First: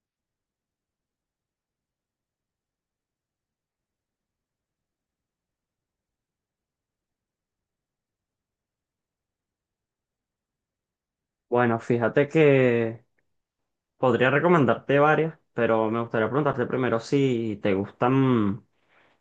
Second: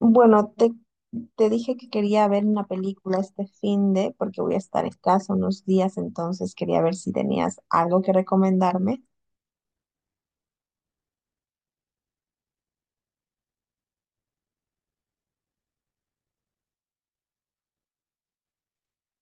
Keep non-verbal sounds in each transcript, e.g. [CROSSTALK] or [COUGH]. Bueno, te dije que quería ver una película este fin de, porque voy a estar en casa unos días, entonces quería ver si tenías algo que recomendarme. Bueno, fíjate que podría recomendarte varias, pero me gustaría preguntarte primero si te gustan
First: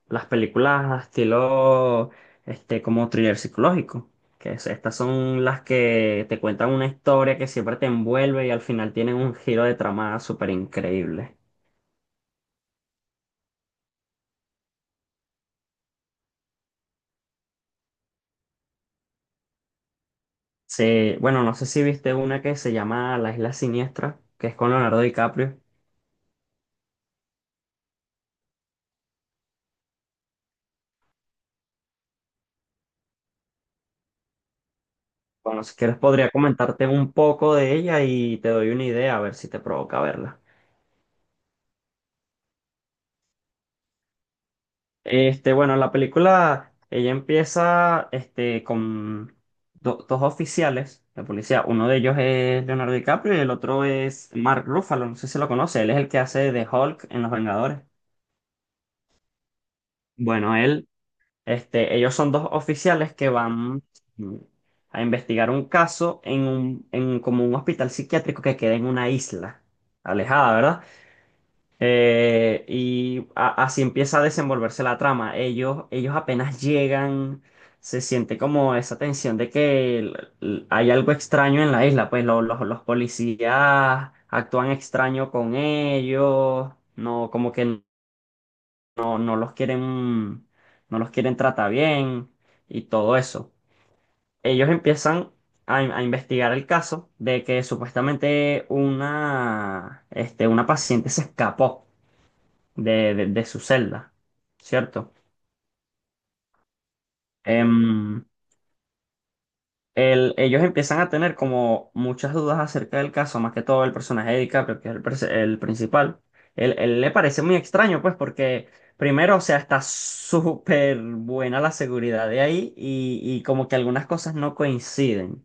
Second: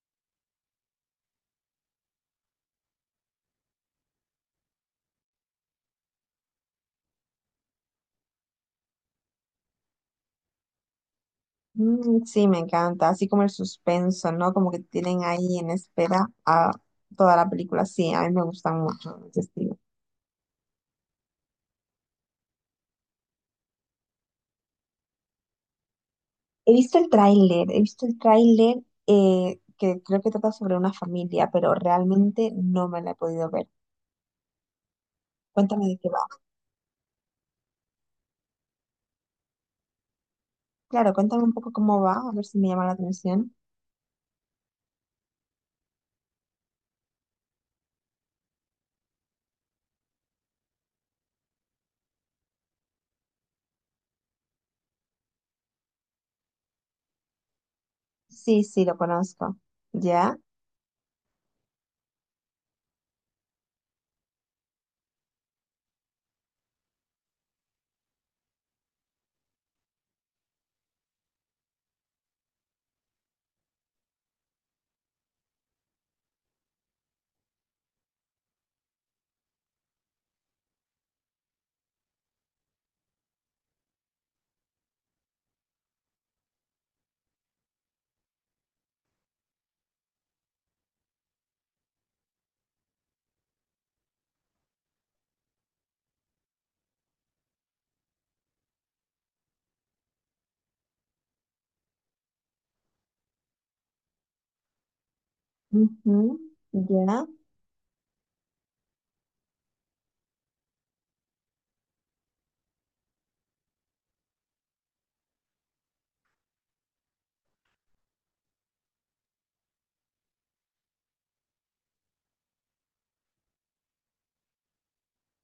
las películas estilo, como thriller psicológico, estas son las que te cuentan una historia que siempre te envuelve y al final tienen un giro de trama súper increíble. Sí, me encanta, así como el suspenso, ¿no? Como que tienen ahí en espera a toda la película. Sí, a mí me gustan mucho ese estilo. Sí, bueno, no sé si viste una que se llama La Isla Siniestra, que es con Leonardo DiCaprio. He visto el tráiler, he visto el tráiler que creo que trata sobre una familia, pero realmente no me la he podido ver. Bueno, si Cuéntame quieres de qué va. podría comentarte un poco de ella y te doy una idea a ver si te provoca verla. Claro, cuéntame un poco cómo va, a ver si me llama la atención. La película, ella empieza con dos oficiales de policía. Uno de ellos es Leonardo DiCaprio y el otro es Mark Ruffalo. No sé si lo conoce. Él es el que hace de Hulk en Los Vengadores. Sí, sí, lo conozco. Ya. Bueno, él, ellos son dos oficiales que van mm, a investigar un caso en como un hospital psiquiátrico que queda en una isla alejada, ¿verdad? Así empieza a desenvolverse la trama. Ellos apenas llegan, se siente como esa tensión de que hay algo extraño en la isla, pues los policías actúan extraño con ellos, no, como que no los quieren, no los quieren tratar bien y todo eso. Ellos empiezan a investigar el caso de que supuestamente una paciente se escapó de su celda, ¿cierto? Ujú. Ya. Em, ellos empiezan a tener como muchas dudas acerca del caso, más que todo el personaje de DiCaprio, que es el principal. Él le parece muy extraño, pues, porque primero, o sea, está súper buena la seguridad de ahí y como que algunas cosas no coinciden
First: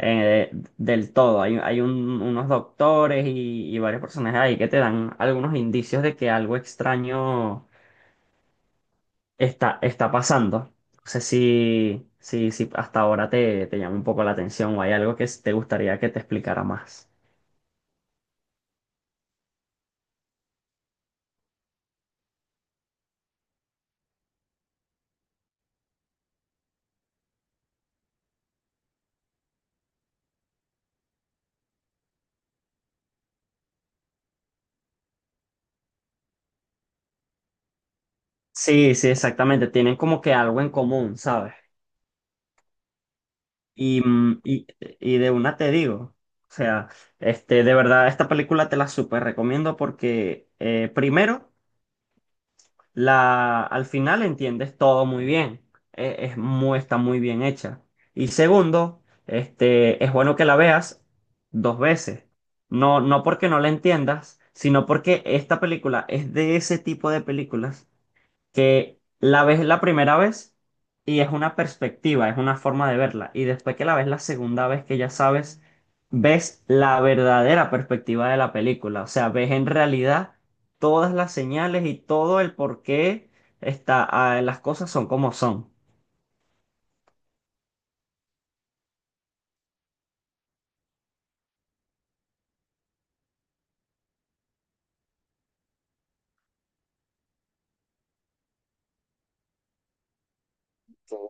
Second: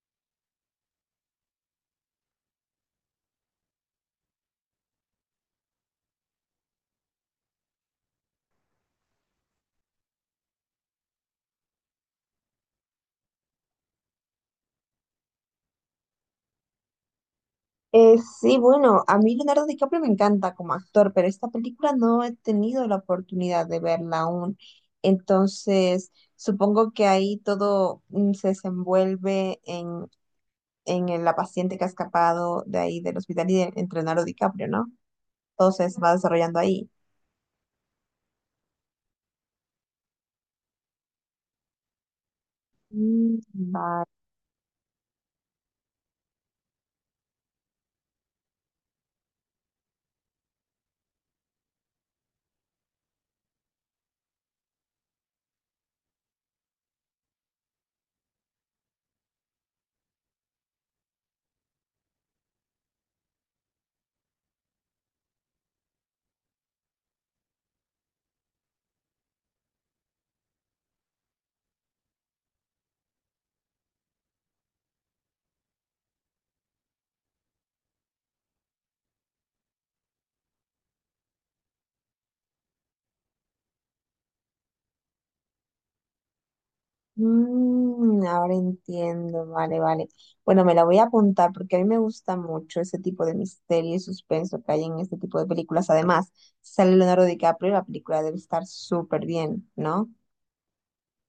eh, del todo. Hay unos doctores y varios personajes ahí que te dan algunos indicios de que algo extraño está pasando. No sé si hasta ahora te llama un poco la atención o hay algo que te gustaría que te explicara más. Sí, bueno, a mí Leonardo DiCaprio me encanta como actor, pero esta película no he tenido la oportunidad de verla aún. Entonces, supongo que ahí todo se desenvuelve en la paciente que ha escapado de ahí del hospital y de, entre Leonardo DiCaprio, ¿no? Todo se va desarrollando ahí. Sí, sí, exactamente. Tienen como que algo en común, ¿sabes? Mm. Y, Vale. mm, y, y de una te digo, o sea, de verdad, esta película te la súper recomiendo porque, primero, al final entiendes todo muy bien. Está muy bien hecha. Y segundo, es bueno que la veas dos veces. No, no porque no la entiendas, sino porque esta película es de ese tipo de películas que la ves la primera vez y es una perspectiva, es una forma de verla. Y después que la ves la segunda vez que ya sabes, ves la verdadera perspectiva de la película. O sea, ves en realidad todas las señales y todo el por qué está, ah, las cosas son como son. Mm, ahora entiendo, vale, vale. Bueno, me la voy a apuntar porque a mí me gusta mucho ese tipo de misterio y suspenso que hay en este tipo de películas. Además, sale Leonardo DiCaprio y la película debe estar súper bien, ¿no?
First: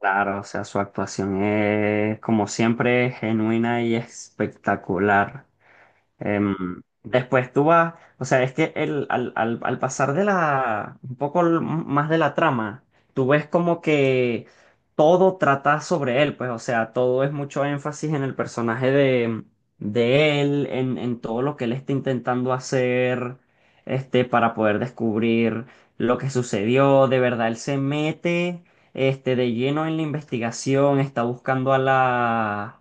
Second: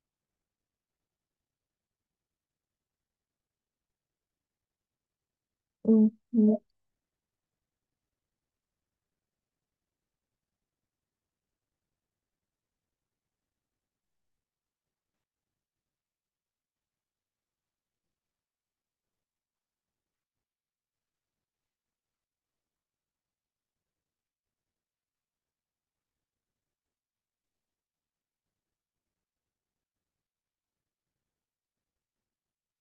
Claro, o sea, su actuación es como siempre genuina y espectacular. Ujú, Después tú vas, o sea, es que al pasar de un poco más de la trama, tú ves como que todo trata sobre él, pues, o sea, todo es mucho énfasis en el personaje de él, en todo lo que él está intentando hacer, para poder descubrir lo que sucedió, de verdad, él se mete, de lleno en la investigación, está buscando a la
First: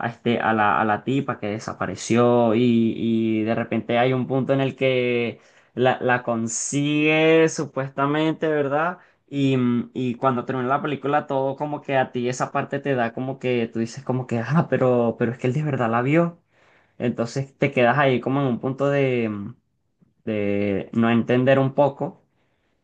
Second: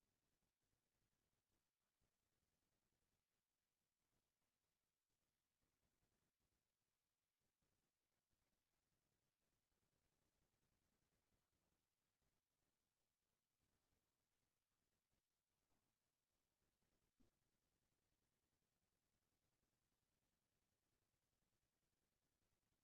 a, este, a la tipa que desapareció y de repente hay un punto en el que la consigue supuestamente, ¿verdad? Y cuando termina la película, todo como que a ti esa parte te da como que tú dices como que, ah, pero es que él de verdad la vio. Entonces te quedas ahí como en un punto de, de no entender un poco.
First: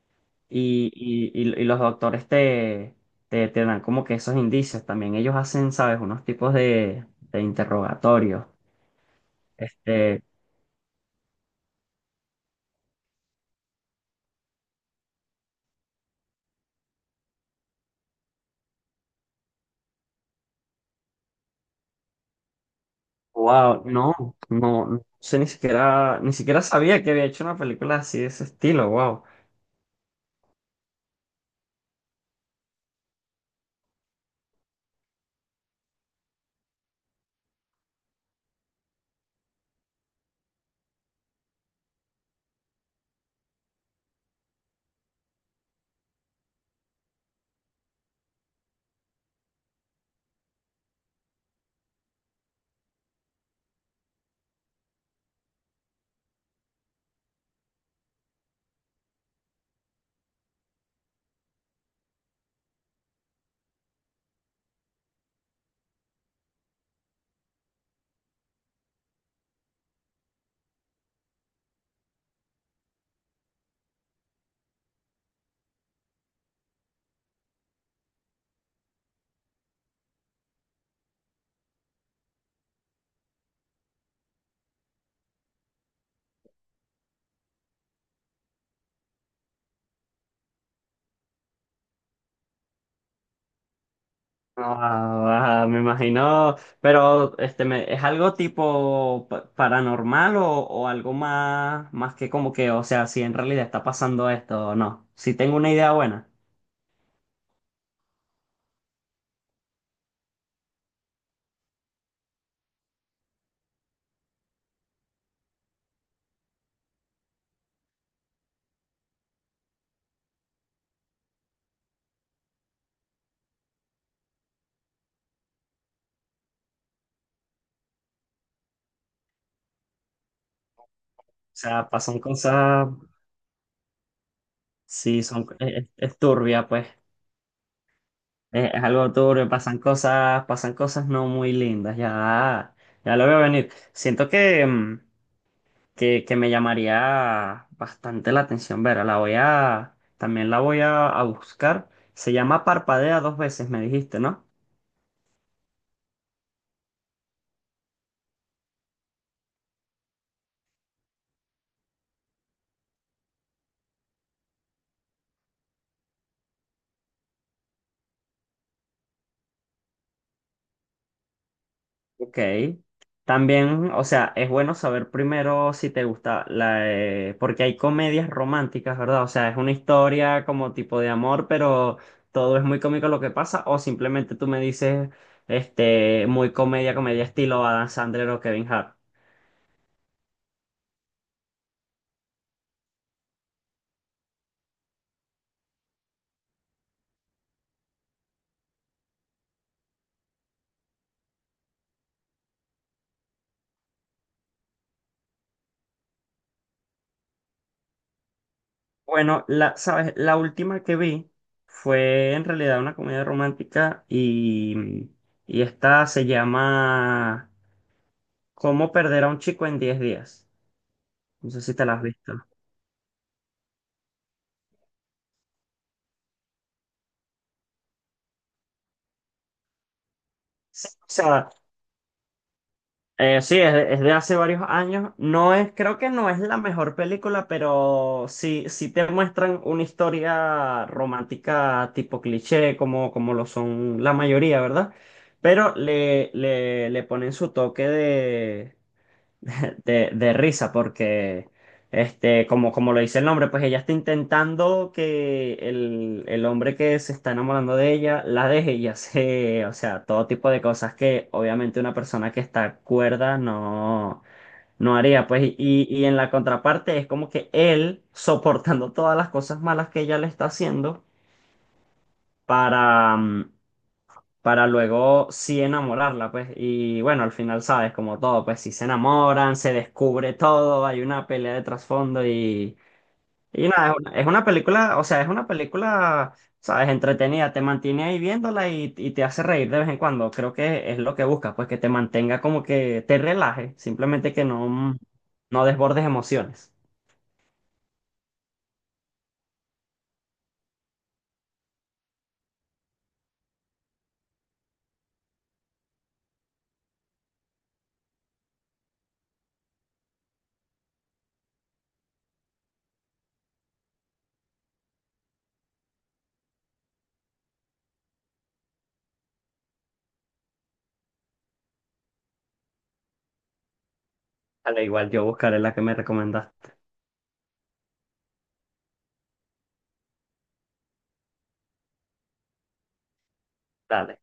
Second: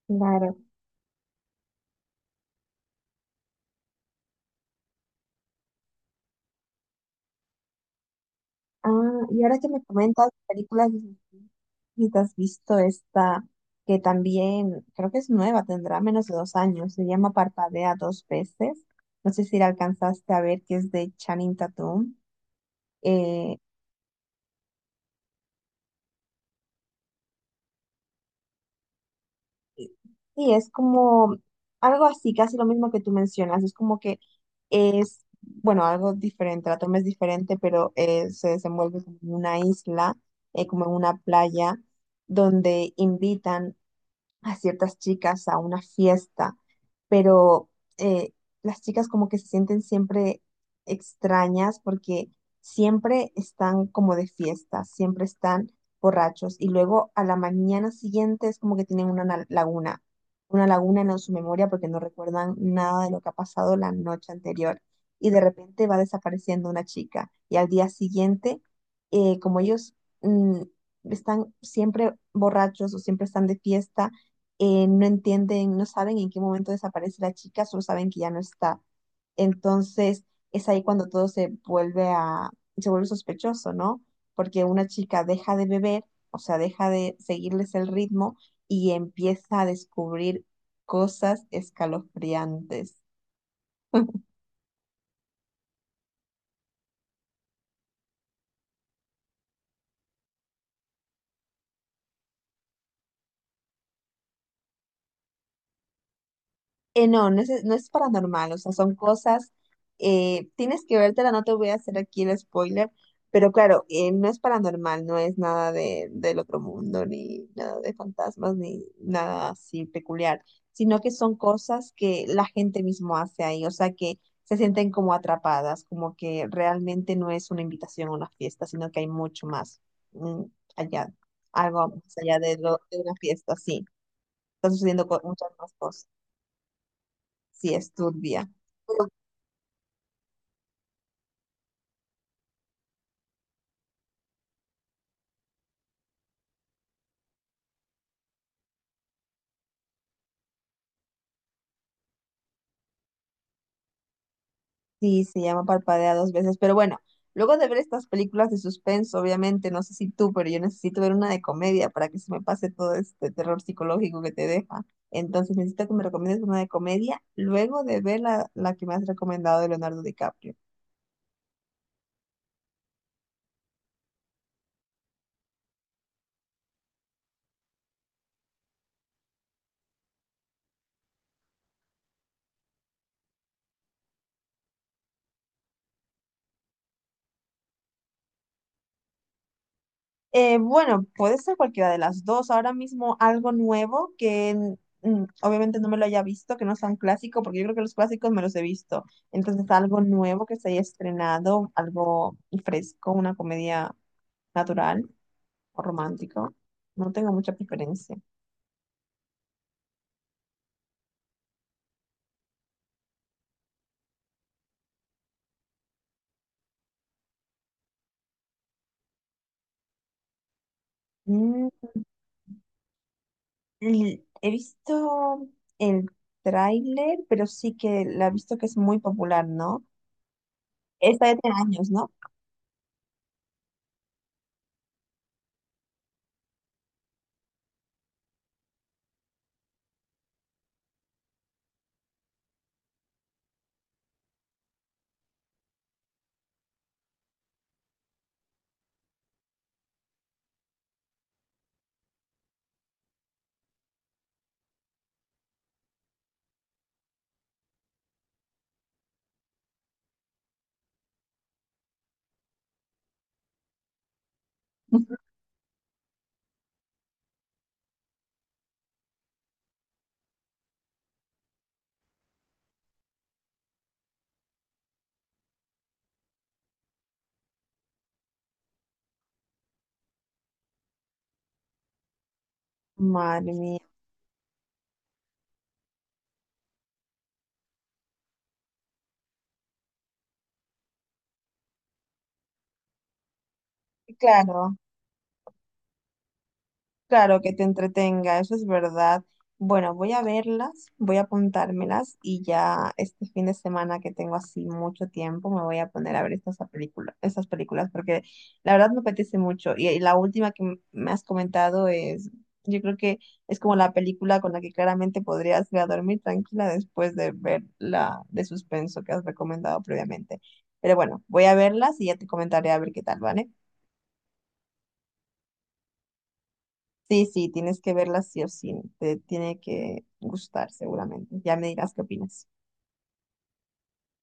claro. Y los doctores te dan como que esos indicios también. Ellos hacen, ¿sabes? Unos tipos de interrogatorios. Ah, y ahora que me Este, comentas películas, si te has visto esta que también creo que es nueva, tendrá menos de dos años, se llama Parpadea Dos Veces. No sé si la alcanzaste a ver, que es de Channing Tatum. Eh, wow, no sé ni siquiera, ni siquiera sabía que había hecho una película así de ese estilo, wow. Sí, es como algo así, casi lo mismo que tú mencionas. Es como que es, bueno, algo diferente, la toma es diferente, pero se desenvuelve como en una isla, como en una playa, donde invitan a ciertas chicas a una fiesta, pero eh, las chicas como que se sienten siempre extrañas porque siempre están como de fiesta, siempre están borrachos y luego a la mañana siguiente es como que tienen una laguna, una laguna en su memoria porque no recuerdan nada de lo que ha pasado la noche anterior y de repente va desapareciendo una chica y al día siguiente, como ellos mm, están siempre borrachos o siempre están de fiesta, no entienden, no saben en qué momento desaparece la chica, solo saben que ya no está. Entonces, es ahí cuando todo se vuelve a, se vuelve sospechoso, ¿no? Porque una chica deja de beber, o sea, deja de seguirles el ritmo y empieza a descubrir cosas escalofriantes. [LAUGHS] Ah, ah, me imagino, pero ¿es algo tipo paranormal o algo más, más que como que, o sea, si en realidad está pasando esto o no? Si tengo una idea buena, No es paranormal, o sea, son cosas, tienes que vértela, no te voy a hacer aquí el spoiler, pero claro, no es paranormal, no es nada de, del otro mundo, ni nada de fantasmas, ni nada así peculiar, sino que son cosas que la gente mismo hace ahí, o sea, que se sienten como atrapadas, como que realmente no es una invitación a una fiesta, sino que hay mucho más mm, allá, o sea, algo más pasan allá de, lo, cosas. de una fiesta, sí, están sucediendo Sí, son, muchas más cosas, es turbia, pues. sí, es turbia. Es algo turbio, pasan cosas no muy lindas, ya, ya lo veo venir. Siento que, que me llamaría bastante la atención, Vera, la voy a, también la voy a buscar. Se llama Parpadea dos veces, me dijiste, ¿no? Sí, se llama Parpadea Dos Veces, pero bueno, luego de ver estas películas de suspenso, obviamente, no sé si tú, pero yo necesito ver una de comedia para que se me pase todo este terror psicológico que te deja. Entonces necesito que me recomiendes una de comedia luego de ver la, la que me has recomendado de Leonardo DiCaprio. Ok. También, o sea, es bueno saber primero si te gusta la... porque hay comedias románticas, ¿verdad? O sea, es una historia como tipo de amor, pero todo es muy cómico lo que pasa. O simplemente tú me dices, muy comedia, comedia estilo Adam Sandler o Kevin Hart. Bueno, puede ser cualquiera de las dos. Ahora mismo algo nuevo que obviamente no me lo haya visto, que no sea un clásico, porque yo creo que los clásicos me los he visto. Entonces algo nuevo que se haya estrenado, algo fresco, una comedia natural o romántico. No tengo mucha preferencia. Bueno, la, ¿sabes? La última que vi fue en realidad una comedia romántica y esta se llama ¿Cómo perder a un chico en diez días? No sé Mm. si te la has visto. He visto el tráiler, pero sí que la he visto, que es muy popular, ¿no? Sí, o Esta ya sea, tiene años, ¿no? Sí, es de hace varios años. No es, creo que no es la mejor película, pero sí, sí te muestran una historia romántica tipo cliché, como, como lo son la mayoría, ¿verdad? Pero le ponen su toque de risa porque, como, como lo dice el nombre, pues ella está intentando que el hombre que se está enamorando de ella la deje y hace, o sea, todo tipo de cosas que obviamente una persona que está cuerda no, no [LAUGHS] haría. Pues, y en la contraparte es como que él soportando todas las cosas malas que ella le está haciendo para... mm, para luego sí enamorarla, pues. Y bueno, al final, sabes, como todo, pues si se enamoran, se descubre todo, hay una pelea de trasfondo Madre y mía. nada, es una película, o sea, es una película, sabes, entretenida, te mantiene ahí viéndola y te hace reír de vez en cuando. Creo que es lo que buscas, pues que te mantenga como que te relaje, simplemente que Claro. no, no desbordes emociones. Claro que te entretenga, eso es verdad. Bueno, voy a verlas, voy a apuntármelas y ya este fin de semana que tengo así mucho tiempo me voy a poner a ver estas películas, estas películas, porque la verdad me apetece mucho. Y la última que me has comentado es, yo creo que es como la película con la que claramente podrías ir a dormir tranquila después de ver la de suspenso que has recomendado previamente. Pero bueno, voy a verlas y ya te comentaré a ver qué tal, ¿vale? Al igual yo buscaré la que me recomendaste. Sí, sí, tienes que verla sí o sí. Te tiene que gustar seguramente. Ya me dirás qué opinas. Dale.